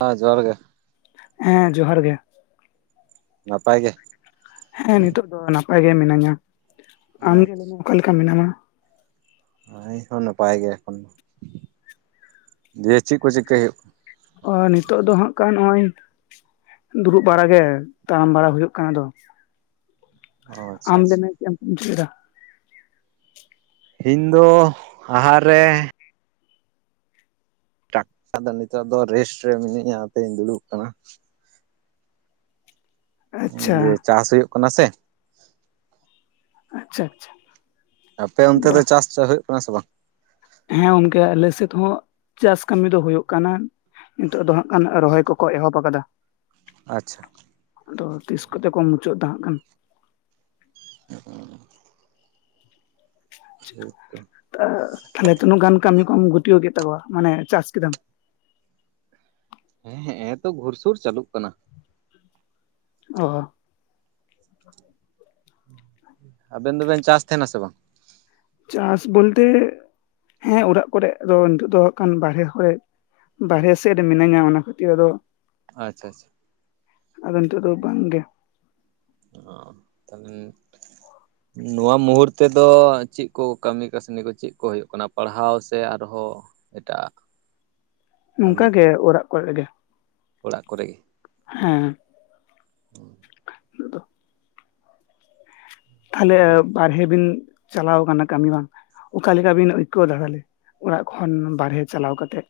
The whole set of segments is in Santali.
ᱦᱮᱸ ᱡᱚᱦᱟᱨ ᱜᱮ ᱦᱮᱸ ᱡᱚᱦᱟᱨ ᱜᱮ ᱱᱟᱯᱟᱭ ᱜᱮ ᱦᱮᱸ ᱱᱤᱛᱚᱜ ᱫᱚ ᱱᱟᱯᱟᱭ ᱜᱮ ᱢᱤᱱᱟᱹᱧᱟ ᱟᱢᱜᱮ ᱞᱟᱹᱭ ᱢᱮ ᱟᱪᱪᱷᱟ ᱚᱠᱟ ᱞᱮᱠᱟ ᱢᱮᱱᱟᱢᱟ ᱤᱧ ᱦᱚᱸ ᱱᱟᱯᱟᱭ ᱜᱮᱭᱟ ᱮᱠᱷᱚᱱ ᱫᱤᱭᱮ ᱪᱮᱫ ᱠᱚ ᱪᱤᱠᱟᱹᱭ ᱦᱩᱭᱩᱜ ᱱᱤᱛᱚᱜ ᱫᱚ ᱦᱟᱸᱜ ᱠᱟᱱ ᱱᱚᱭᱚ ᱫᱩᱲᱩᱵ ᱵᱟᱲᱟᱜ ᱜᱮ ᱛᱟᱲᱟᱢ ᱵᱟᱲᱟ ᱦᱩᱭᱩᱜ ᱠᱟᱱᱟ ᱫᱚ ᱚ ᱟᱪᱪᱷᱟ ᱟᱢ ᱟᱪᱪᱷᱟ ᱞᱮᱢᱮ ᱪᱮᱫᱮᱢ [inaudible] ᱫᱟ ᱤᱧ ᱫᱚ ᱟᱦᱟᱨ ᱨᱮ ᱴᱟᱠᱴᱟ ᱟᱫᱚ ᱱᱤᱛᱚᱜ ᱫᱚ ᱨᱮᱥᱴ ᱨᱮ ᱢᱤᱱᱟᱹᱧᱟ ᱚᱱᱟᱛᱮᱧ ᱫᱩᱲᱩᱵ ᱠᱟᱱᱟ ᱟᱪᱪᱷᱟ ᱫᱤᱭᱮ ᱪᱟᱥ ᱦᱩᱭᱩᱜ ᱠᱟᱱᱟ ᱥᱮ ᱟᱪᱪᱷᱟ ᱟᱪᱪᱷᱟ ᱟᱯᱮ ᱚᱱᱛᱮ ᱵᱟ ᱫᱚ ᱪᱟᱥ ᱪᱟ ᱦᱩᱭᱩᱜ ᱠᱟᱱᱟ ᱥᱮ ᱵᱟᱝ ᱦᱮᱸ ᱜᱚᱝᱠᱮ ᱟᱞᱮᱥᱮᱫ ᱦᱚᱸ ᱪᱟᱥ ᱠᱟᱹᱢᱤ ᱫᱚ ᱦᱩᱭᱩᱜ ᱠᱟᱱᱟ ᱱᱤᱛᱚᱜ ᱫᱚ ᱦᱟᱸᱜ ᱠᱷᱟᱱ ᱨᱚᱦᱚᱭ ᱠᱚᱠᱚ ᱮᱦᱚᱵ ᱠᱟᱫᱟ ᱟᱪᱪᱷᱟ ᱟᱫᱚ ᱛᱤᱥ ᱠᱚᱛᱮ ᱠᱚ ᱢᱩᱪᱟᱹᱫᱟ ᱦᱟᱸᱜ ᱠᱷᱟᱱ [inaudible] ᱦᱳᱭ ᱛᱚ [unintelligible] ᱛᱟᱦᱞᱮ ᱛᱤᱱᱟᱹᱜᱟᱱ ᱠᱟᱹᱢᱤ ᱠᱚᱢ ᱜᱩᱛᱟᱹᱣ ᱠᱮᱫ ᱛᱟᱠᱚᱣᱟ ᱢᱟᱱᱮ ᱪᱟᱥ ᱠᱮᱫᱟᱢ ᱦᱮᱸ [unintelligible] ᱛᱚ ᱜᱷᱩᱨᱥᱩᱨ ᱪᱟᱹᱞᱩᱜ ᱠᱟᱱᱟ [unintelligible] ᱟᱵᱮᱱ ᱫᱚᱵᱮᱱ ᱪᱟᱥ ᱛᱟᱦᱮᱱᱟ ᱥᱮ ᱵᱟᱝ ᱪᱟᱥ ᱵᱚᱞᱛᱮ ᱦᱮᱸ ᱚᱲᱟᱜ ᱠᱚᱨᱮ ᱫᱚ ᱱᱤᱛᱚᱜ ᱫᱚ ᱠᱷᱟᱱ ᱵᱟᱨᱦᱮ ᱠᱚᱨᱮᱜ ᱵᱟᱨᱦᱮ ᱥᱮᱫ ᱨᱮ ᱢᱤᱱᱟᱹᱧᱟ ᱚᱱᱟ ᱠᱷᱟᱹᱛᱤᱨ ᱟᱫᱚ ᱟᱪᱪᱷᱟ ᱟᱪᱪᱷᱟ ᱟᱫᱚ ᱱᱤᱛᱚᱜ ᱫᱚ ᱵᱟᱝᱜᱮ [inaudible] ᱛᱟᱦᱞᱮ [unintelligible] ᱱᱚᱣᱟ ᱢᱩᱦᱩᱨᱛᱮ ᱫᱚ ᱪᱮᱫ ᱠᱚ ᱠᱟᱹᱢᱤ ᱠᱟᱹᱥᱱᱤ ᱠᱚ ᱪᱮᱫ ᱠᱚ ᱦᱩᱭᱩᱜ ᱠᱟᱱᱟ ᱯᱟᱲᱦᱟᱣ ᱥᱮ ᱟᱨᱦᱚᱸ ᱮᱴᱟᱜᱟ ᱱᱚᱝᱠᱟᱜᱮ ᱚᱲᱟᱜ ᱠᱚᱨᱮᱜᱮ ᱚᱲᱟᱜ ᱠᱚᱨᱮ ᱦᱮᱸ ᱛᱟᱦᱚᱞᱮ ᱚ ᱵᱟᱨᱦᱮ ᱵᱤᱱ ᱪᱟᱞᱟᱣ ᱠᱟᱱᱟ ᱠᱟᱹᱢᱤ ᱵᱟᱝ ᱚᱠᱟᱞᱮᱠᱟ ᱵᱤᱱ ᱟᱹᱭᱠᱟᱹᱣ ᱫᱟ ᱛᱟᱦᱞᱮ ᱚᱲᱟᱜ ᱠᱷᱚᱱ ᱵᱟᱦᱨᱮ ᱪᱟᱞᱟᱣ ᱠᱟᱛᱮᱜ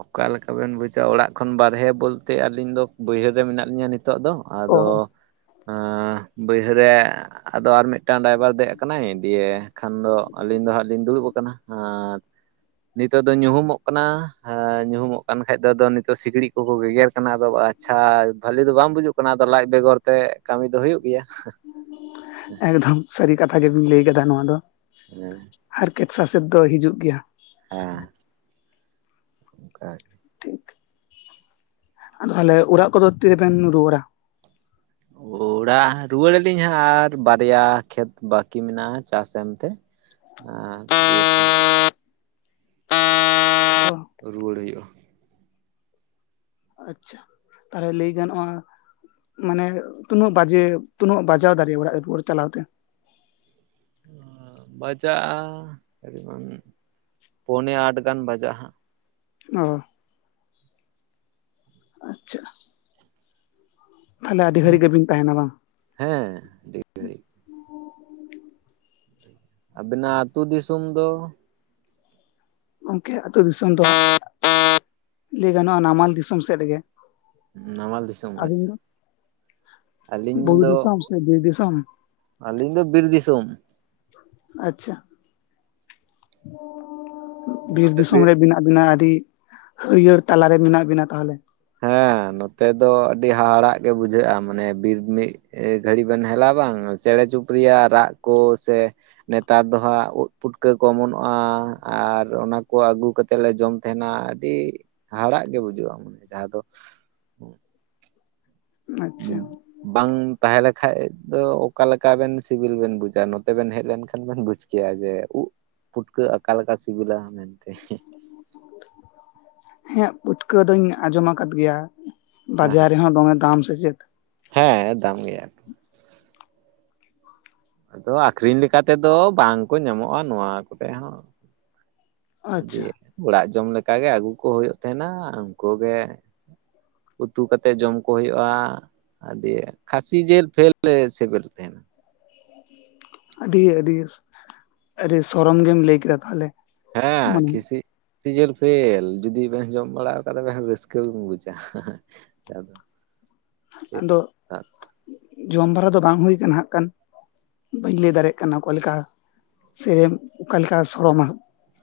ᱚᱠᱟᱞᱮᱠᱟ ᱵᱤᱱ ᱵᱩᱡᱟ. ᱚᱲᱟᱜ ᱠᱷᱚᱱ ᱵᱟᱨᱦᱮ ᱵᱚᱞᱛᱮ ᱟᱹᱞᱤᱧ ᱫᱚ ᱵᱟᱹᱭᱦᱟᱹᱲ ᱨᱮ ᱢᱮᱱᱟᱜ ᱞᱤᱧᱟᱹ ᱱᱤᱛᱚᱜ ᱫᱚ ᱟᱫᱚ ᱚ [unintelligible] ᱵᱟᱹᱭᱦᱟᱹᱲ ᱨᱮ ᱟᱫᱚ ᱟᱨ ᱢᱤᱫᱴᱟᱝ ᱰᱟᱭᱵᱟᱨ ᱫᱮᱡ ᱟᱠᱟᱱᱟᱭ ᱫᱤᱭᱮ ᱠᱷᱟᱱ ᱫᱚ ᱟᱹᱞᱤᱧ ᱫᱚ ᱦᱟᱸᱜ ᱞᱤᱧ ᱫᱩᱲᱩᱵ ᱟᱠᱟᱱᱟ ᱟᱨ ᱱᱤᱛᱚᱜ ᱫᱚ ᱧᱩᱦᱩᱢᱚᱜ ᱠᱟᱱᱟ ᱦᱮᱸ ᱧᱩᱦᱩᱢᱚᱜ ᱠᱟᱱ ᱠᱷᱟᱡ ᱫᱚ ᱟᱫᱚ ᱱᱤᱛᱚᱜ ᱥᱤᱠᱲᱤᱡ ᱠᱚᱠᱚ ᱜᱮᱜᱮᱨ ᱠᱟᱱᱟ ᱟᱫᱚ ᱟᱪᱪᱷᱟ ᱵᱷᱟᱞᱤ ᱫᱚ ᱵᱟᱝ ᱵᱩᱡᱩᱜ. ᱠᱟᱱᱟ [unintelligible] ᱟᱫᱚ ᱞᱟᱡ ᱵᱮᱜᱚᱨ ᱛᱮ ᱠᱟᱹᱢᱤ ᱫᱚ ᱦᱩᱭᱩᱜ ᱜᱮᱭᱟ ᱮᱠᱫᱚᱢ ᱥᱟᱹᱨᱤ ᱠᱟᱛᱷᱟ ᱜᱮᱵᱤᱱ ᱞᱟᱹᱭ ᱠᱟᱫᱟ ᱱᱚᱣᱟ ᱫᱚ [inaudible] ᱦᱟᱨᱠᱮᱛ ᱥᱟᱥᱮᱛ ᱫᱚ ᱦᱤᱡᱩᱜ ᱜᱮᱭᱟ [inaudible] ᱴᱷᱤᱠ ᱟᱫᱚ ᱛᱟᱦᱚᱞᱮ ᱚᱲᱟᱜ ᱠᱚᱫᱚ ᱛᱤᱨᱮᱵᱮᱱ ᱨᱩᱣᱟᱹᱲᱟ ᱚᱲᱟᱜ ᱨᱩᱣᱟᱹᱲ ᱟᱹᱞᱤᱧ ᱦᱟᱜ ᱟᱨ ᱵᱟᱨᱭᱟ ᱠᱷᱮᱛ ᱵᱟᱹᱠᱤ ᱢᱮᱱᱟᱜᱼᱟ ᱪᱟᱥ ᱮᱢ ᱛᱮ [inaudible] [unintelligible] ᱚ ᱨᱩᱣᱟᱹᱲ ᱦᱩᱭᱩᱜᱼᱟ ᱟᱪᱪᱷᱟ, ᱛᱟᱦᱚᱞᱮ ᱞᱟᱹᱭ ᱜᱟᱱᱚᱜᱼᱟ᱾ ᱢᱟᱱᱮ ᱛᱩᱱᱟᱹᱜ ᱵᱟᱡᱮ ᱛᱩᱱᱟᱹᱜ ᱵᱟᱡᱟᱣ ᱫᱟᱲᱮ ᱚᱲᱟᱜ ᱨᱩᱣᱟᱹᱲ ᱪᱟᱞᱟᱣ ᱛᱮ᱾ ᱚᱸ ᱵᱟᱡᱟᱜᱼᱟ [inaudible] ᱯᱚᱱᱮ ᱟᱴ ᱜᱟᱱ ᱵᱟᱡᱟᱜᱼᱟ ᱦᱟᱸᱜ᱾ ᱚ᱾ ᱟᱪᱪᱷᱟ᱾ ᱛᱟᱦᱟᱞᱮ ᱟᱹᱰᱤ ᱜᱷᱟᱲᱤᱡ ᱜᱮ ᱵᱤᱱ ᱛᱟᱦᱮᱸᱱᱟ ᱵᱟᱝ? ᱦᱮᱸ, ᱰᱤᱯ ᱟᱵᱤᱱᱟᱜ ᱟᱹᱛᱩ ᱫᱤᱥᱚᱢ ᱫᱚ? ᱜᱚᱢᱠᱮ ᱟᱹᱛᱩ ᱫᱤᱥᱚᱢ ᱫᱚ [unintelligible] ᱞᱟᱹᱭ ᱜᱟᱱᱚᱜᱼᱟ ᱱᱟᱢᱟᱞ ᱫᱤᱥᱚᱢ ᱥᱮᱫ ᱜᱮ᱾ ᱱᱟᱢᱟᱞ ᱫᱤᱥᱚᱢ ᱠᱚ ᱟᱪᱪᱷᱟ᱾ ᱟᱹᱞᱤᱧ ᱵᱩᱨᱩ ᱫᱤᱥᱚᱢ ᱥᱮ ᱵᱤᱨ ᱫᱤᱥᱚᱢ? ᱟᱞᱤᱧ ᱫᱚ ᱵᱤᱨ ᱫᱤᱥᱚᱢ᱾ ᱟᱪᱪᱷᱟ ᱵᱤᱨ ᱫᱤᱥᱚᱢ ᱨᱮ ᱵᱮᱱᱟᱜ ᱵᱮᱱᱟᱜ ᱟᱹᱰᱤ ᱦᱟᱹᱨᱭᱟᱹᱲ ᱛᱟᱞᱟᱨᱮ ᱢᱮᱱᱟᱜ ᱵᱤᱱᱟ ᱛᱟᱦᱚᱞᱮ? ᱦᱮᱸ ᱱᱚᱛᱮ ᱫᱚ ᱟᱹᱰᱤ ᱦᱟᱦᱟᱲᱟᱜ ᱜᱮ ᱵᱩᱡᱷᱟᱹᱜᱼᱟ ᱢᱟᱱᱮ ᱵᱤᱨ ᱢᱤᱜ ᱮ ᱜᱷᱟᱹᱲᱤ ᱵᱮᱱ ᱦᱮᱞᱟ-ᱟ ᱵᱟᱝ ᱪᱮᱬᱮ ᱪᱩᱯᱨᱤᱭᱟᱜ ᱨᱟᱜ ᱠᱚ ᱥᱮ ᱱᱮᱛᱟᱨ ᱫᱚ ᱦᱟᱸᱜ ᱳᱫ ᱯᱩᱴᱠᱟᱹ ᱠᱚ ᱚᱢᱚᱱᱚᱜᱼᱟ ᱟᱨ ᱚᱱᱟᱠᱚ ᱟᱹᱜᱩ ᱠᱟ ᱛᱮ ᱞᱮ ᱡᱚᱢ ᱛᱟᱦᱮᱱᱟ ᱟᱹᱰᱤ ᱦᱟᱦᱟᱲᱟᱜ ᱜᱮ ᱵᱩᱡᱩᱜᱼᱟ᱾ ᱢᱟᱱᱮ ᱡᱟᱦᱟᱸ ᱫᱚ ᱩᱸ᱾ ᱟᱪᱪᱷᱟ ᱵᱟᱝ ᱛᱟᱦᱮᱸᱞᱮᱠᱷᱟᱡ ᱫᱚ ᱚᱠᱟᱞᱮᱠᱟᱵᱮᱱ ᱥᱤᱵᱤᱞ ᱵᱮᱱ ᱵᱩᱡᱟ ᱱᱚᱛᱮ ᱵᱮᱱ ᱦᱮᱡ ᱞᱮᱱᱠᱷᱟᱱ ᱵᱮᱱ ᱵᱩᱡᱟ᱾ ᱴᱷᱤᱠᱭᱟ ᱡᱮ ᱩᱜ ᱯᱷᱩᱴᱠᱟᱹ ᱟᱠᱟ ᱥᱤᱵᱤᱞᱟ ᱢᱮᱱᱛᱮ? ᱦᱮᱜ ᱯᱩᱴᱠᱟᱹ ᱫᱚᱧ ᱟᱸᱡᱚᱢ ᱟᱠᱟᱫ ᱜᱮᱭᱟ ᱵᱟᱡᱟᱨ ᱨᱮᱦᱚᱸ ᱫᱚᱢᱮ ᱫᱟᱢ ᱥᱮ ᱪᱮᱫ? ᱦᱮᱸ ᱫᱟᱢ ᱜᱮᱭᱟ᱾ ᱟᱫᱚ ᱟᱠᱷᱨᱤᱧ ᱞᱮᱠᱟ ᱛᱮᱫᱚ ᱵᱟᱝ ᱠᱚ ᱧᱟᱢᱚᱜᱼᱟ ᱱᱚᱣᱟ ᱠᱚᱨᱮᱡ ᱦᱚᱸ᱾ ᱟᱪᱪᱷᱟ ᱫᱤᱭᱹᱟ ᱚᱲᱟᱜ ᱡᱚᱢ ᱞᱮᱠᱟᱜᱮ ᱟᱹᱜᱩ ᱠᱚ ᱦᱩᱭᱩᱜ ᱛᱟᱦᱮᱱᱟ ᱩᱱᱠᱩ ᱜᱮ ᱩᱛᱩ ᱠᱟᱛᱮᱜ ᱡᱚᱢ ᱠᱚ ᱦᱩᱭᱩᱜᱼᱟ᱾ ᱟᱰᱤ ᱠᱷᱟᱹᱥᱤ ᱡᱮᱞ ᱯᱷᱮᱞ ᱥᱮᱵᱮᱞ ᱛᱟᱦᱮᱱᱟ᱾ [unintelligible] ᱟᱹᱰᱤ ᱟᱹᱰᱤ ᱟᱹᱰᱤ ᱥᱚᱨᱚᱢ ᱜᱮᱢ ᱞᱟᱹᱭ ᱠᱮᱫᱟ ᱛᱟᱦᱚᱞᱮ᱾ ᱦᱮᱸ ᱢᱟᱱᱮ ᱠᱷᱤᱥᱤᱜ ᱥᱤ ᱡᱮᱞ ᱯᱷᱮᱞ ᱡᱩᱫᱤ ᱵᱮᱱ ᱡᱚᱢ ᱵᱟᱲᱟ ᱟᱠᱟᱟᱱ ᱛ ᱨᱟᱹᱥᱠᱟᱹ ᱜᱮᱢ ᱵᱩᱡᱟ᱾ ᱪᱮᱠ ᱠᱟ ᱟᱫᱚ ᱟᱫᱚ ᱡᱚᱢ ᱵᱟᱨᱟ ᱫᱚ ᱵᱟᱝ ᱦᱩᱭ ᱠᱟᱱᱟ ᱦᱟᱸᱜ ᱠᱷᱟᱱ᱾ ᱵᱟᱹᱧ ᱞᱟᱹᱭ ᱫᱟᱲᱮᱜ ᱠᱟᱱᱟ ᱚᱠᱟ ᱞᱮᱠᱟ ᱥᱮᱨᱮᱢ ᱚᱠᱟᱞᱮ ᱞᱮᱠᱟ ᱥᱚᱲᱚᱢᱟ᱾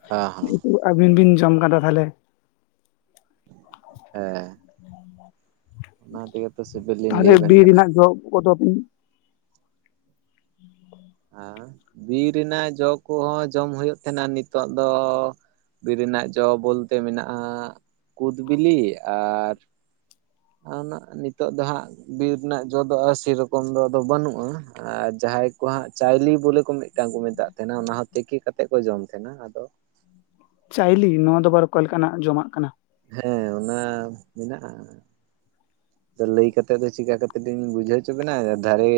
ᱦᱟᱸᱼᱦᱟᱸ᱾ ᱟᱵᱤᱱ ᱵᱤᱱ ᱡᱚᱢ ᱠᱟᱫᱟ ᱛᱟᱦᱚᱞᱮ? ᱦᱮᱸ᱾ ᱚᱱᱟ ᱛᱮᱜᱮ ᱛᱚ ᱥᱤᱵᱤᱞ ᱞᱤᱧ ᱛᱟᱦᱚᱞᱮ ᱞᱟᱹᱭ ᱟᱵᱮᱱ ᱵᱤᱨ ᱠᱟᱱᱟ ᱨᱮᱱᱟᱜ ᱡᱚᱜ ᱠᱚᱫᱚ ᱦᱟ ᱵᱤᱨ ᱨᱮᱱᱟᱜ ᱡᱚ ᱠᱚᱦᱚᱸ ᱡᱚᱢ ᱦᱩᱭᱩᱜ ᱛᱟᱦᱮᱱᱟ ᱱᱤᱛᱚᱜ ᱫᱚ ᱵᱤᱨ ᱨᱮᱱᱟᱜ ᱡᱚ ᱵᱚᱞᱛᱮ ᱢᱮᱱᱟᱜᱼᱟ ᱠᱩᱫ ᱵᱤᱞᱤ, ᱟᱨ ᱟᱨ ᱚᱱᱟ ᱱᱤᱛᱚᱜ ᱫᱚ ᱦᱟᱸᱜ ᱵᱤᱨ ᱨᱮᱱᱟᱜ ᱡᱚᱫᱚᱜᱼᱟ ᱥᱮᱨᱚᱠᱚᱢ ᱫᱚ ᱟᱫᱚ ᱵᱟᱹᱱᱩᱜᱼᱟ ᱟᱨ ᱡᱟᱦᱟᱸᱭ ᱠᱚ ᱦᱟᱸᱜ ᱪᱟᱣᱞᱤ ᱵᱚᱞᱮ ᱠᱚ ᱢᱤᱫ ᱢᱤᱫᱴᱟᱝ ᱠᱚ ᱢᱮᱛᱟᱜ ᱛᱟᱦᱮᱱᱟ ᱚᱱᱟ ᱦᱚᱸ ᱛᱤᱠᱤ ᱠᱟᱛᱮᱫ ᱠᱚ ᱡᱚᱢ ᱛᱟᱦᱮᱱᱟ ᱟᱫᱚ ᱪᱟᱭᱞᱤ ᱱᱚᱣᱟ ᱫᱚ ᱟᱵᱟᱨ ᱚᱠᱟ ᱞᱮᱠᱟᱱᱟᱜ ᱡᱚᱢᱟᱜ ᱠᱟᱱᱟ? ᱦᱮᱸ ᱚᱱᱟ ᱢᱮᱱᱟᱜᱼᱟ᱾ ᱟᱫᱚ ᱞᱟᱹᱭ ᱠᱟᱛᱮᱫ ᱫᱚ ᱪᱤᱠᱟ ᱠᱟᱛᱮ ᱞᱤᱧ ᱵᱩᱡᱷᱟᱹᱣ ᱦᱚᱪᱚᱵᱤᱱᱟ, ᱫᱷᱟᱨᱮ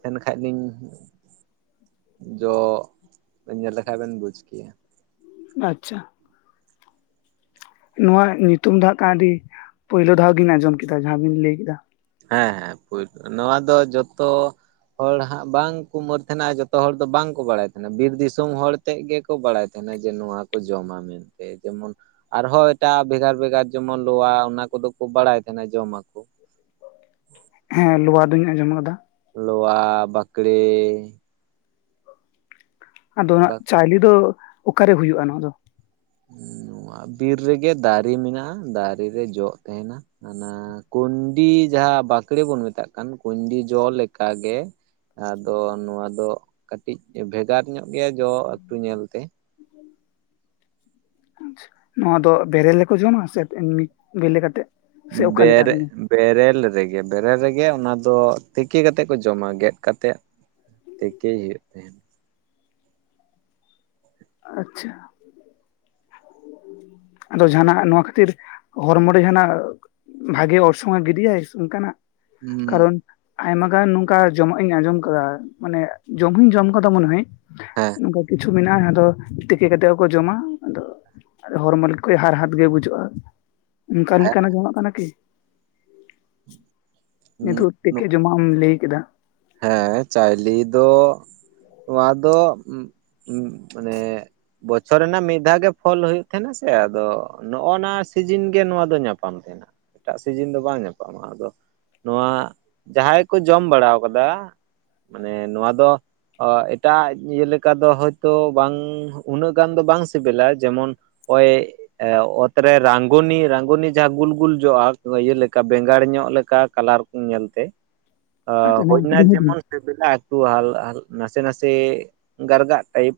ᱛᱟᱦᱮᱱ ᱠᱷᱟᱡ ᱞᱤᱧ ᱡᱚ ᱵᱮᱱ ᱧᱮᱞ ᱞᱮᱠᱷᱟᱡ ᱵᱮᱱ ᱵᱩᱡ ᱠᱮᱭᱟ᱾ ᱟᱪᱪᱷᱟ᱾ ᱱᱚᱣᱟ ᱧᱩᱛᱩᱢ ᱫᱚᱦᱟᱜ ᱠᱷᱟ ᱟᱹᱰᱤ ᱯᱳᱭᱞᱳ ᱫᱷᱟᱣ ᱜᱤᱧ ᱟᱸᱡᱚᱢ ᱠᱮᱫᱟ ᱡᱟᱦᱟᱸ ᱵᱤᱱ ᱞᱟᱹᱭ ᱠᱮᱫᱟ᱾ ᱦᱮᱸ ᱯᱳᱭᱞᱳ ᱱᱚᱣᱟ ᱫᱚ ᱡᱚᱛᱚ ᱦᱚᱲ ᱦᱟᱸᱜ ᱵᱟᱝᱠᱚ ᱢᱟᱹᱨ ᱛᱟᱦᱮᱱᱟ ᱟᱨ ᱡᱚᱛᱚ ᱦᱚᱲ ᱫᱚ ᱵᱟᱝᱠᱚ ᱵᱟᱲᱟᱭ ᱛᱟᱦᱮᱱᱟ ᱵᱤᱨ ᱫᱤᱥᱚᱢ ᱦᱚᱲ ᱛᱮᱫ ᱜᱮᱠᱚ ᱵᱟᱲᱟᱭ ᱛᱟᱦᱮᱱᱟ ᱡᱮ ᱱᱚᱣᱟ ᱠᱚ ᱡᱚᱢᱟ ᱢᱮᱱᱛᱮ ᱡᱮᱢᱚᱱ ᱟᱨᱦᱚᱸ ᱮᱴᱟᱜ ᱵᱷᱮᱜᱟᱨ ᱵᱷᱮᱜᱟᱨ ᱡᱮᱢᱚᱱ ᱞᱚᱣᱟ ᱚᱱᱟ ᱠᱚᱫᱚ ᱠᱚ ᱵᱟᱲᱟᱭ ᱛᱟᱦᱮᱱᱟ ᱡᱚᱢᱟᱠᱚ᱾ [unintelligible] ᱦᱮᱸ ᱞᱚᱣᱟ ᱫᱩᱧ ᱟᱸᱡᱚᱢ ᱟᱠᱟᱫᱟ। ᱞᱚᱣᱟ ᱵᱟᱠᱲᱮ ᱟᱫᱚ ᱵᱟ ᱱᱟᱦᱟᱜ ᱪᱟᱣᱞᱤ ᱫᱚ ᱚᱠᱟᱨᱮ ᱦᱩᱭᱩᱜᱼᱟ ᱱᱚᱣᱟ ᱫᱚ ᱱᱚᱣᱟ ᱵᱤᱨ ᱨᱮᱜᱮ ᱫᱟᱨᱮ ᱢᱮᱱᱟᱜᱼᱟ ᱫᱟᱨᱮ ᱨᱮ ᱡᱚᱜ ᱛᱟᱦᱮᱱᱟ᱾ ᱚᱱᱟ ᱠᱩᱱᱰᱤ ᱡᱟᱦᱟᱸ ᱵᱟᱠᱲᱮ ᱵᱚᱱ ᱢᱮᱛᱟᱜ ᱠᱟᱱ ᱠᱩᱱᱰᱤ ᱡᱚ ᱞᱮᱠᱟ ᱜᱮ᱾ ᱟᱫᱚ ᱱᱚᱣᱟ ᱫᱚ ᱠᱟᱹᱴᱤᱡ ᱵᱷᱮᱜᱟᱨ ᱧᱚᱜ ᱜᱮᱭᱟ ᱡᱚ ᱮᱠᱴᱩ ᱧᱮᱞᱛᱮ ᱾ ᱟᱪᱪᱷᱟ ᱱᱚᱣᱟ ᱫᱚ ᱵᱮᱨᱮᱞ ᱨᱮᱠᱚ ᱡᱚᱢᱟ ᱥᱮ ᱮᱢᱱᱤ ᱵᱤᱞᱤ ᱠᱟᱛᱮᱜ? ᱥᱮ ᱚᱠᱟᱞᱮᱠᱟ ᱵᱮᱨᱮᱜ ᱵᱮᱨᱮᱞ ᱨᱮᱜᱮ ᱵᱮᱨᱮᱞ ᱨᱮᱜᱮ ᱚᱱᱟ ᱫᱚ ᱛᱤᱠᱤ ᱠᱟᱛᱮᱫ ᱠᱚ ᱡᱚᱢᱟ ᱜᱮᱫ ᱠᱟᱛᱮᱫ᱾ ᱛᱮᱠᱮ ᱦᱩᱭᱩᱜ ᱜᱮᱭᱟ। ᱟᱪᱪᱷᱟ ᱟᱫᱚ ᱡᱟᱦᱟᱱᱟᱜ ᱱᱚᱣᱟ ᱠᱷᱟᱹᱛᱤᱨ ᱦᱚᱲᱢᱚ ᱨᱮ ᱡᱟᱦᱟᱱᱟᱜ ᱵᱷᱟᱜᱮ ᱚᱨᱥᱚᱝᱮ ᱜᱤᱰᱤᱭᱟᱭ ᱚᱱᱠᱟᱱᱟᱜ ᱦᱩᱸ ᱠᱟᱨᱚᱱ ᱟᱭᱢᱟ ᱜᱟᱱ ᱱᱚᱝᱠᱟ ᱡᱚᱢᱟᱜ ᱤᱧ ᱟᱸᱡᱚᱢ ᱟᱠᱟᱫᱟ ᱢᱟᱱᱮ ᱡᱚᱢ ᱦᱩᱧ ᱡᱚᱢ ᱟᱠᱟᱫᱟ ᱢᱚᱱᱮ ᱦᱚᱭ। ᱦᱮᱸ ᱱᱚᱝᱠᱟ ᱠᱤᱪᱷᱩ ᱢᱮᱱᱟᱜᱼᱟ ᱡᱟᱦᱟᱸ ᱫᱚ᱾ ᱛᱤᱠᱤ ᱠᱟᱛᱮᱫ ᱦᱚᱸᱠᱚ ᱡᱚᱢᱟ ᱟᱫᱚ ᱦᱚᱲᱢᱚ ᱦᱟᱨᱦᱟᱛ ᱜᱮ ᱵᱩᱡᱷᱟᱹᱜᱼᱟ। ᱚᱱᱠᱟ ᱞᱮᱠᱟᱱᱟᱜ ᱡᱚᱢᱟᱜ ᱠᱟᱱᱟ ᱠᱤ? ᱱᱤᱛᱚᱜ ᱛᱤᱠᱤ ᱡᱚᱢᱟᱜ ᱮᱢ ᱞᱟᱹᱭ ᱠᱮᱫᱟ। ᱦᱮᱸ ᱪᱟᱣᱞᱤᱮ ᱫᱚ ᱱᱚᱣᱟ ᱫᱚ [unintelligible] ᱢᱟᱱᱮ ᱵᱚᱪᱷᱚᱨ ᱨᱮᱱᱟᱜ ᱢᱤᱫ ᱫᱷᱟᱣ ᱜᱮ ᱯᱷᱚᱞ ᱦᱩᱭᱩᱜ ᱛᱟᱦᱮᱸᱱᱟ ᱥᱮ ᱟᱫᱚ ᱱᱚᱜ ᱱᱚᱶᱟ ᱥᱤᱡᱤᱱ ᱜᱮ ᱱᱚᱣᱟ ᱫᱚ ᱧᱟᱯᱟᱢ ᱛᱟᱦᱮᱱᱟ ᱮᱴᱟᱜ ᱥᱤᱡᱤᱱ ᱫᱚ ᱵᱟᱝ ᱧᱟᱯᱟᱢᱼᱟ ᱟᱫᱚ ᱱᱚᱣᱟ ᱡᱟᱦᱟᱸᱭ ᱠᱚ ᱡᱚᱢ ᱵᱟᱲᱟ ᱠᱟᱫᱟ ᱢᱟᱱᱮ ᱱᱚᱣᱟ ᱫᱚ ᱚ ᱮᱴᱟᱜ ᱤᱭᱟᱹ ᱞᱮᱠᱟ ᱫᱚ ᱦᱚᱭᱛᱚ ᱵᱟᱝ ᱩᱱᱟᱹᱜ ᱜᱟᱱ ᱫᱚ ᱵᱟᱝ ᱥᱤᱵᱤᱞᱟ ᱡᱮᱢᱚᱱ ᱳᱭᱮ ᱚᱛᱨᱮ ᱨᱟᱝᱜᱚᱱᱤ ᱨᱟᱝᱜᱚᱱᱤ ᱡᱟᱦᱟᱸ ᱜᱩᱞ ᱜᱩᱞ ᱡᱚᱜᱼᱟ ᱤᱭᱟᱹ ᱞᱮᱠᱟ ᱵᱮᱸᱜᱟᱲ ᱧᱚᱜ ᱞᱮᱠᱟ ᱠᱟᱞᱟᱨ᱾ ᱤᱧ [unintelligible] ᱧᱮᱞᱛᱮ ᱟᱪ [inaudible] ᱱᱟ ᱜ [inaudible] ᱦᱤᱱ [inaudible] ᱵ [inaudible] ᱛᱚ [inaudible] ᱦᱟᱞ ᱦᱟᱞ ᱱᱟᱥᱮ ᱱᱟᱥᱮ ᱜᱟᱨᱜᱟᱜ ᱴᱟᱭᱤᱯ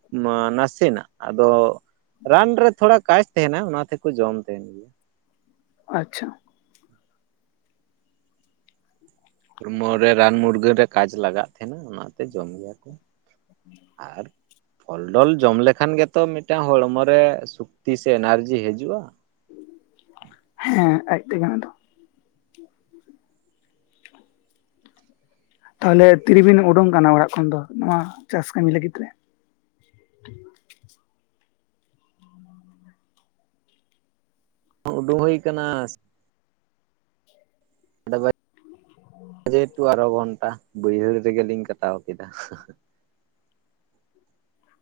ᱱᱟᱥᱮᱱᱟᱜ ᱟᱫᱚ ᱨᱟᱱ ᱨᱮ ᱛᱷᱚᱲᱟ ᱠᱟᱪ ᱛᱟᱦᱮᱱᱟ ᱚᱱᱟ ᱛᱮᱠᱚ ᱡᱚᱢ ᱫᱮ ᱟᱪᱪᱷᱟ ᱦᱚᱲᱢᱚ ᱨᱮ ᱨᱟᱱ ᱢᱩᱨᱜᱟᱹᱱ ᱨᱮ ᱠᱟᱡ ᱞᱟᱜᱟᱜ ᱛᱟᱦᱮᱱᱟ ᱚᱱᱟᱛᱮ ᱡᱚᱢ ᱜᱮᱭᱟ ᱠᱚ ᱟᱨ ᱼᱼ ᱯᱷᱚᱞ ᱰᱚᱞ ᱡᱚᱢ ᱞᱮᱠᱷᱟᱱ ᱜᱮᱛᱚ ᱢᱤᱫᱴᱟᱝ ᱦᱚᱲᱢᱚ ᱨᱮ ᱥᱩᱠᱛᱤ ᱥᱮ ᱮᱱᱟᱨᱡᱤ ᱦᱤᱡᱩᱜᱼᱟ। ᱦᱮᱸ ᱟᱡ ᱛᱮ ᱜᱮ ᱠᱟᱱᱟ [unintelligible] ᱫᱚ ᱾ ᱛᱟᱦᱚᱞᱮ ᱛᱤᱨᱤᱵᱤᱱ ᱩᱰᱩᱝ ᱟᱠᱟᱱᱟ ᱚᱲᱟᱜ ᱠᱷᱚᱱ ᱫᱚ ᱱᱚᱣᱟ ᱪᱟᱥ ᱠᱟᱹᱢᱤ ᱞᱟᱹᱜᱤᱫ ᱛᱮ ᱩᱰᱩᱠ ᱦᱩᱭ ᱟᱠᱟᱱᱟ, [inaudible] [inaudible] ᱡᱮᱦᱮᱛᱩ ᱟᱨᱚ [unintelligible] ᱜᱷᱚᱱᱴᱟ ᱵᱟᱹᱭᱦᱟᱹᱲ ᱨᱮᱜᱮᱞᱤᱧ ᱠᱟᱴᱟᱣ ᱠᱮᱫᱟ।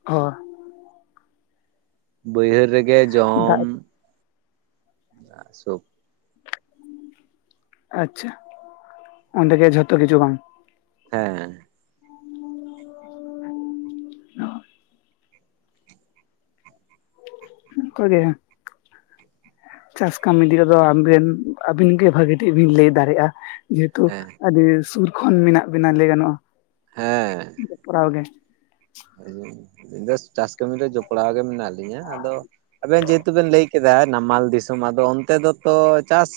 ᱦᱚ ᱵᱟᱹᱭᱦᱟᱹᱲ ᱨᱮᱜᱮ ᱫᱟᱜ ᱡᱚᱢ, ᱥ [inaudible] ᱟᱪᱪᱷᱟ ᱚᱱᱰᱮ ᱜᱮ ᱡᱷᱚᱛᱚ ᱠᱤᱪᱷᱩ ᱵᱟᱝ? ᱦᱮᱸ ᱚ [unintelligible] ᱚᱱᱠᱟ ᱜᱮ ᱪᱟᱥ ᱠᱟᱹᱢᱤ ᱤᱫᱤ ᱠᱟᱛᱮ ᱫᱚ ᱟᱵᱤᱱ, ᱟᱹᱵᱤᱱ ᱜᱮ ᱵᱷᱟᱹᱜᱤ ᱴᱷᱤᱠ ᱵᱤᱱ ᱞᱟᱹᱭ ᱫᱟᱲᱮᱜᱼᱟ। ᱡᱮᱦᱮᱛᱩ ᱦᱮᱸ ᱟᱹᱰᱤ ᱥᱩᱨ ᱠᱷᱚᱱ ᱢᱮᱱᱟᱜ ᱵᱮᱱᱟ ᱞᱟᱹᱭ ᱜᱟᱱᱚᱜᱼᱟ ᱡᱚᱯᱲᱟᱣ ᱜᱮ᱾ ᱟᱹᱧ [inaudible] ᱫᱚ [unintelligible] ᱪᱟᱥ ᱠᱟᱹᱢᱤ ᱨᱮ ᱡᱚᱯᱲᱟᱣ ᱜᱮ ᱢᱮᱱᱟᱜ ᱞᱤᱧᱟ ᱟᱫᱚ ᱟᱵᱮᱱ ᱡᱮᱦᱮᱛᱩ ᱵᱮᱱ ᱞᱟᱹᱭ ᱼᱼ ᱠᱮᱫᱟ ᱱᱟᱢᱟᱞ ᱫᱤᱥᱚᱢ ᱟᱫᱚ ᱚᱱᱛᱮ ᱫᱚᱛᱚ ᱪᱟᱥ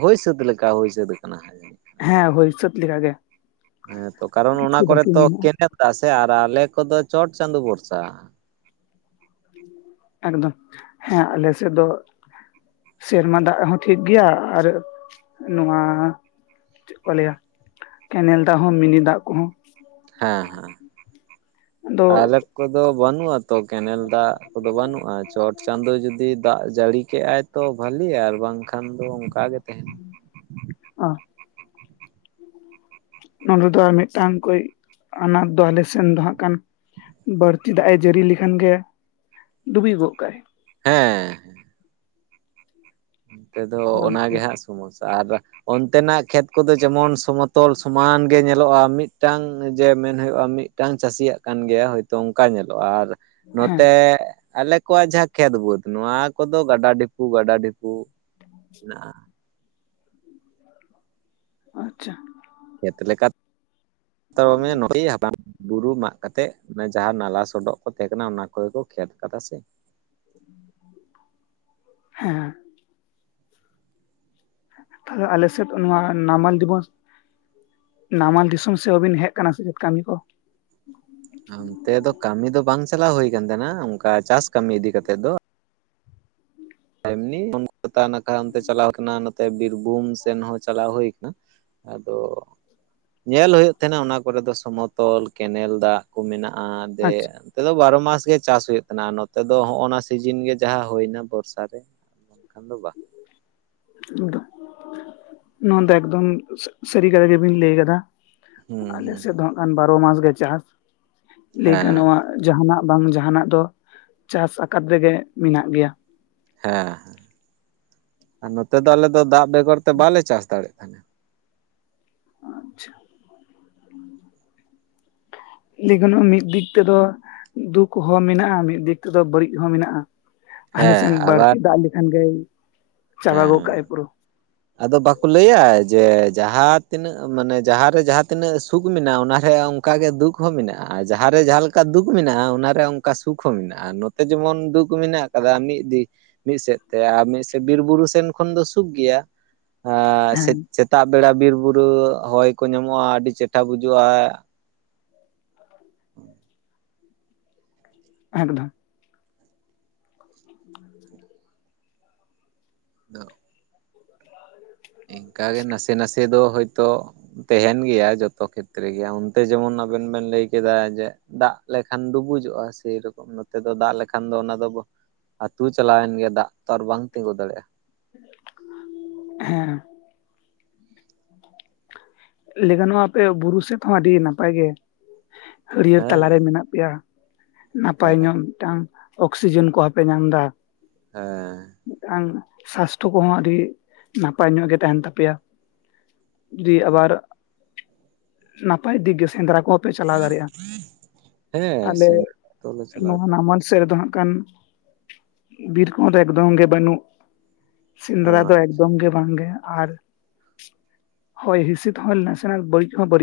ᱦᱩᱭ ᱥᱟᱹᱛ ᱞᱮᱠᱟ ᱦᱩᱭ ᱥᱟᱹᱛ ᱟᱠᱟᱱᱟ ᱦᱟᱸᱜ। ᱦᱮᱸ ᱦᱩᱭ ᱥᱟᱹᱛ ᱞᱮᱠᱟ ᱜᱮ। ᱦᱮᱸ ᱛᱚ ᱠᱟᱨᱚᱱ ᱚᱱᱟ ᱠᱚᱨᱮ ᱛᱚ ᱢᱮᱱᱟᱜᱼᱟ ᱠᱮᱱᱮᱞ ᱫᱟᱜ ᱥᱮ ᱟᱨ ᱟᱞᱮ ᱠᱚᱫᱚ ᱪᱚᱴ ᱪᱟᱸᱫᱳ ᱵᱷᱚᱨᱥᱟ। ᱮᱠᱫᱚᱢ ᱦᱮᱸ ᱟᱞᱮ ᱥᱮᱫ ᱫᱚ ᱼᱼ ᱥᱮᱨᱢᱟ ᱫᱟᱜ ᱨᱮᱦᱚᱸ ᱴᱷᱤᱠ ᱜᱮᱭᱟ ᱟᱨ ᱱᱚᱣᱟ ᱪᱮᱫ ᱠᱚ ᱞᱟᱹᱭᱟ ᱠᱮᱱᱮᱞ ᱫᱟᱜ ᱦᱚᱸ ᱢᱤᱱᱤ ᱫᱟᱜ ᱠᱚᱦᱚᱸ ᱦᱮᱸ ᱟᱫᱚ ᱟᱞᱮ ᱠᱚᱫᱚ ᱵᱟᱹᱱᱩᱜᱼᱟ ᱛᱚ ᱛᱚ ᱠᱮᱱᱮᱞ ᱫᱟᱜ ᱠᱚᱫᱚ ᱵᱟᱹᱱᱩᱜᱼᱟ ᱪᱚᱴ ᱪᱟᱸᱫᱚ ᱡᱩᱫᱤ ᱫᱟᱜ ᱡᱟᱹᱲᱤ ᱠᱚ ᱠᱮᱜᱼᱟᱭ ᱛᱚ ᱵᱷᱟᱞᱤ ᱟᱨ ᱵᱟᱝ ᱠᱷᱟᱱ ᱫᱚ ᱚᱱᱠᱟ ᱜᱮ ᱛᱟᱦᱮᱸᱱᱟ ᱚ ᱱᱚᱰᱮ ᱫᱚ ᱟᱨ ᱢᱤᱫ ᱴᱟᱝ ᱠᱚᱡ ᱟᱱᱟᱴ ᱫᱚ ᱟᱞᱮ ᱥᱮᱱ ᱫᱚᱦᱟᱜ ᱠᱟᱱ ᱵᱟᱹᱲᱛᱤ ᱫᱟᱜ ᱮ ᱡᱟᱹᱲᱤ ᱞᱮᱠᱷᱟᱱ ᱜᱮ ᱰᱩᱵᱤ ᱜᱚᱫ ᱠᱟᱜᱼᱟᱭ ᱦᱮᱸ ᱦᱮᱸᱻᱮᱸ ᱱᱚᱛᱮ ᱫᱚ ᱚᱱᱟ ᱚᱱᱟᱜᱮ ᱢᱤᱫᱴᱮᱱ ᱦᱟᱸᱜ ᱥᱚᱦᱚᱥᱟ ᱟᱨ ᱚᱱᱛᱮᱱᱟᱜ ᱠᱷᱮᱛ ᱠᱚᱫᱚ ᱡᱮᱢᱚᱱ ᱥᱚᱢᱚᱛᱚᱞ ᱥᱚᱢᱟᱱ ᱜᱮ ᱧᱮᱞᱚᱜᱼᱟ ᱢᱤᱫ ᱴᱟᱝ ᱡᱮ ᱢᱮᱱ ᱦᱩᱭᱩᱜᱼᱟ ᱢᱤᱫ ᱢᱤᱫᱴᱟᱝ ᱪᱟᱹᱥᱤᱭᱟᱜ ᱠᱟᱱ ᱜᱮᱭᱟ ᱦᱳᱭᱛᱚ ᱚᱱᱠᱟ ᱧᱮᱞᱚᱜᱼᱟ ᱟᱨ ᱦᱮᱸ ᱱᱚᱛᱮ ᱟᱞᱮ ᱠᱚᱣᱟᱜ ᱡᱟᱦᱟᱸ ᱠᱷᱮᱛ ᱵᱟᱹᱫᱽ ᱱᱚᱣᱟ ᱠᱚᱫᱚ ᱜᱟᱰᱟ ᱰᱷᱤᱯᱩ ᱜᱟᱰᱟ ᱰᱷᱤᱯᱩ [unintelligible] ᱟᱪᱪᱷᱟ ᱪᱮᱫ ᱞᱮᱠᱟ ᱛᱮ ᱱᱚᱭ ᱦᱟᱛ [unintelligible] ᱵᱩᱨᱩ ᱢᱟᱜ ᱠᱟᱛᱮᱜ ᱚᱱᱟ ᱡᱟᱦᱟᱸ ᱱᱟᱞᱟ ᱥᱚᱰᱚᱜ ᱠᱚ ᱛᱟᱦᱮᱸ ᱠᱟᱱᱟ ᱚᱱᱟ ᱠᱚᱜᱮ ᱠᱚ ᱠᱷᱮᱛ ᱟᱠᱟᱫᱟ ᱥᱮ [inaudible] ᱦᱮᱸ ᱛᱟᱦᱞᱮ ᱟᱞᱮ ᱥᱮᱫ ᱱᱚᱣᱟ ᱱᱟᱢᱟᱞ ᱫᱤᱵᱚᱥ ᱱᱟᱢᱟᱞ ᱫᱤᱥᱚᱢ ᱥᱮᱜ ᱦᱚᱸᱵᱤᱱ ᱦᱮᱡ ᱟᱠᱟᱱᱟ ᱥᱮᱪᱮᱫ ᱠᱟᱹᱢᱤ ᱠᱚ ᱚᱱᱛᱮ ᱫᱚ ᱠᱟᱹᱢᱤ ᱫᱚ ᱵᱟᱝ ᱪᱟᱞᱟᱣ ᱦᱩᱭ ᱠᱟᱱ ᱛᱟᱦᱮᱸᱱᱟ ᱚᱱᱠᱟ ᱪᱟᱥ ᱠᱟᱹᱢᱤ ᱤᱫᱤ ᱠᱟᱛᱮ ᱫᱚ ᱮᱢᱱᱤ ᱯᱷᱳᱠᱟᱛ ᱱᱟ [unintelligible] ᱠᱷᱷᱟ ᱚᱱᱛᱮ ᱪᱟᱞᱟᱣ ᱠᱟᱱᱟ ᱱᱚᱛᱮ ᱵᱤᱨᱵᱷᱩᱢ ᱥᱮᱱ ᱦᱚᱸ ᱪᱟᱞᱟᱣ ᱦᱩᱭ ᱠᱟᱱᱟ ᱟᱫᱚ ᱧᱮᱞ ᱦᱩᱭᱩᱜ ᱛᱟᱦᱮᱸᱱᱟ ᱚᱱᱟ ᱠᱚᱨᱮᱫᱚ ᱥᱚᱢᱚᱛᱚᱞ ᱠᱮᱱᱮᱞ ᱫᱟᱜ ᱠᱚ ᱢᱮᱱᱟᱜᱼᱟ ᱫᱮ ᱟᱪᱪᱷᱟ ᱱᱚᱛᱮ ᱫᱚ ᱵᱟᱨᱚ ᱢᱟᱥ ᱜᱮ ᱪᱟᱥ ᱦᱩᱭᱩᱜ ᱛᱟᱦᱮᱸᱱᱟ ᱱᱚᱛᱮ ᱫᱚ ᱦᱚᱜᱼᱱᱟ ᱥᱤᱡᱤᱱ ᱜᱮ ᱡᱟᱦᱟᱸ ᱦᱩᱭᱱᱟ ᱵᱚᱨᱥᱟ [unintelligible] ᱫᱚ ᱱᱚᱣᱟ ᱫᱚ ᱮᱠᱫᱚᱢ ᱥᱟᱹᱨᱤ ᱠᱟᱛᱷᱟ ᱜᱮᱵᱤᱱ ᱞᱟᱹᱭ ᱟᱠᱟᱫᱟ ᱦᱩᱸ ᱟᱞᱮ ᱦᱩᱸ ᱥᱮᱫ ᱫᱚ ᱦᱟᱸᱜ ᱠᱷᱟᱱ ᱵᱟᱨᱚ ᱢᱟᱥ ᱜᱮ ᱪᱟᱥ ᱞᱟᱹᱭ ᱦᱮᱸ ᱜᱟᱱᱚᱜᱼᱟ ᱡᱟᱦᱱᱟᱜ ᱵᱟᱝ ᱡᱟᱦᱟᱱᱟᱜ ᱫᱚ ᱪᱟᱥ ᱟᱠᱟᱫ ᱛᱮᱜᱮ ᱢᱮᱱᱟᱜ ᱜᱮᱭᱟ ᱦᱮᱸ ᱦᱮᱸ ᱟᱨ ᱱᱚᱛᱮ ᱫᱚ ᱟᱞᱮ ᱫᱚ ᱫᱟᱜ ᱵᱮᱜᱚᱨ ᱛᱮ ᱵᱟᱞᱮ ᱪᱟᱥ ᱫᱟᱲᱮᱭᱟᱜ ᱠᱟᱱᱟ ᱟᱪᱪᱷᱟ ᱞᱟᱹᱭ ᱜᱚᱱᱚᱜᱼᱟ ᱢᱤᱫ ᱫᱤᱠ ᱛᱮᱫᱚ ᱫᱩᱠ ᱦᱚᱸ ᱢᱮᱱᱟᱜᱼᱟ ᱢᱤᱫ ᱫᱤᱠ ᱛᱮᱫᱚ ᱵᱟᱹᱲᱤᱡ ᱦᱚᱸ ᱢᱮᱱᱟᱜᱼᱟ ᱟᱞᱮ ᱦᱮᱸ ᱥᱮᱱ ᱵᱟᱹᱲᱛᱤ ᱟᱵᱟᱨ ᱫᱟᱜ ᱞᱮᱠᱷᱟᱱ ᱜᱮᱭ ᱪᱟᱵᱟ ᱦᱮᱸ ᱜᱚᱜ ᱠᱟᱜᱼᱟᱭ ᱯᱩᱨᱟᱹ ᱟᱫᱚ ᱵᱟᱠᱚ ᱞᱟᱹᱭᱟ ᱡᱮ ᱡᱟᱦᱟᱸ ᱛᱤᱱᱟᱹᱜ ᱢᱟᱱᱮ ᱡᱟᱦᱟᱸ ᱨᱮ ᱡᱟᱦᱟᱸ ᱛᱤᱱᱟᱹᱜ ᱥᱩᱠ ᱢᱮᱱᱟᱜᱼᱟ ᱚᱱᱟᱨᱮ ᱚᱱᱠᱟ ᱜᱮ ᱫᱩᱠ ᱦᱚᱸ ᱢᱮᱱᱟᱜᱼᱟ ᱡᱟᱦᱟᱸ ᱨᱮ ᱡᱟᱦᱟᱸ ᱞᱮᱠᱟ ᱫᱩᱠ ᱢᱮᱱᱟᱜᱼᱟ ᱚᱱᱟ ᱨᱮ ᱚᱱᱠᱟ ᱥᱩᱠ ᱦᱚᱸ ᱢᱮᱱᱟᱜᱼᱟ ᱛᱮ ᱡᱮᱢᱚᱱ ᱫᱩᱠ ᱢᱮᱱᱟᱜ ᱟᱠᱟᱫᱟ ᱢᱤᱫ ᱫᱤᱠ ᱢᱤᱫ ᱥᱮᱫ ᱛᱮ ᱟᱨ ᱢᱤᱫ ᱥᱮᱫ ᱵᱤᱨ ᱵᱩᱨᱩ ᱥᱮᱱ ᱠᱷᱚᱱ ᱫᱚ ᱥᱩᱠ ᱜᱮᱭᱟ ᱦᱮᱸ ᱥᱮᱛᱟᱜ ᱵᱮᱲᱟ ᱵᱤᱨ ᱵᱩᱨᱩ ᱦᱚᱭ ᱠᱚ ᱧᱟᱢᱚᱜᱼᱟ ᱟᱹᱰᱤ ᱪᱮᱴᱷᱟ ᱵᱩᱡᱩᱜᱼᱟ ᱦᱮᱠᱫᱟ [inaudible] [inaudible] [unintelligible] ᱤᱱᱠᱟ ᱜᱮ ᱱᱟᱥᱮ ᱱᱟᱥᱮ ᱫᱚ ᱦᱳᱭ ᱛᱚ ᱛᱟᱦᱮᱸᱱ ᱜᱮᱭᱟ ᱡᱚᱛᱚ ᱠᱷᱮᱛᱨᱮ ᱜᱮ ᱚᱱᱛᱮ ᱡᱮᱢᱚᱱ ᱟᱵᱮᱱ ᱵᱮᱱ ᱞᱟᱹᱭ ᱠᱮᱫᱟ ᱡᱮ ᱫᱟᱜ ᱞᱮᱠᱷᱟᱱ ᱰᱩᱵᱩᱡᱚᱜᱼᱟ ᱥᱮᱨᱚᱠᱚᱢ ᱱᱚᱛᱮ ᱫᱚ ᱫᱟᱜ ᱞᱮᱠᱷᱟᱱ ᱫᱚ ᱚᱱᱟ ᱫᱚ ᱟᱹᱛᱩ ᱪᱟᱞᱟᱣᱮᱱ ᱜᱮᱭᱟ ᱫᱟᱜ ᱛᱚ ᱟᱨ ᱵᱟᱝ ᱛᱤᱸᱜᱩ ᱫᱟᱲᱮᱭᱟᱜᱼᱟ ᱦᱮᱸ ᱞᱟᱹᱭ ᱜᱟᱱᱚᱜᱼᱟ ᱟᱯᱮ ᱵᱩᱨᱩ ᱥᱮᱫ ᱦᱚᱸ ᱟᱹᱰᱤ ᱱᱟᱯᱟᱭ ᱜᱮ ᱦᱟᱹᱨᱭᱟᱹᱲ ᱦᱮᱸ ᱛᱟᱞᱟᱨᱮ ᱢᱮᱱᱟᱜ ᱯᱮᱭᱟ ᱱᱟᱯᱟᱭ ᱦᱮᱸ ᱧᱚᱜ ᱢᱤᱫ ᱴᱟᱝ ᱚᱠᱥᱤᱡᱮᱱ ᱠᱚᱦᱚᱸ ᱯᱮ ᱧᱟᱢᱫᱟ ᱦᱮᱸ ᱢᱤᱫᱴᱟᱝ ᱥᱟᱥᱛᱷᱚ ᱠᱚ ᱦᱚᱸ ᱟᱹᱰᱤ ᱱᱟᱯᱟᱭ ᱧᱚᱜ ᱜᱮ ᱛᱟᱦᱮᱱ ᱛᱟᱯᱮᱭᱟ ᱫᱤ ᱟᱵᱟᱨ ᱱᱟᱯᱟᱭ ᱫᱤᱠᱜᱮ ᱥᱮᱸᱫᱽᱨᱟ ᱠᱚᱵᱽ ᱯᱮ ᱪᱟᱞᱟᱣ ᱫᱟᱲᱮᱭᱟᱜ-ᱟ ᱦᱮᱸ ᱟᱞᱮ ᱥᱮᱸᱫᱽᱨᱟ ᱫᱚᱞᱮ ᱪᱟᱞᱟᱣ ᱱᱚᱦᱱᱟ ᱛᱟᱦᱮᱸ ᱢᱟᱴ ᱥᱮᱫ ᱨᱮ ᱫᱚ ᱦᱟᱸᱜ ᱠᱷᱟᱱ ᱵᱤᱨ ᱠᱚᱦᱚᱸ ᱫᱚ ᱮᱠᱫᱚᱢ ᱜᱮ ᱵᱟᱱᱩᱜ ᱥᱮᱸᱫᱽᱨᱟ ᱫᱚ ᱮᱠᱫᱚᱢ ᱜᱮ ᱵᱟᱝ ᱜᱮ ᱟᱨ ᱦᱚᱭ ᱦᱤᱸᱥᱤᱫ ᱦᱳᱭ ᱱᱟᱥᱮ ᱱᱟᱜ ᱵᱟᱹᱲᱤᱡ ᱦᱚᱸᱵᱟᱹᱲᱤᱡ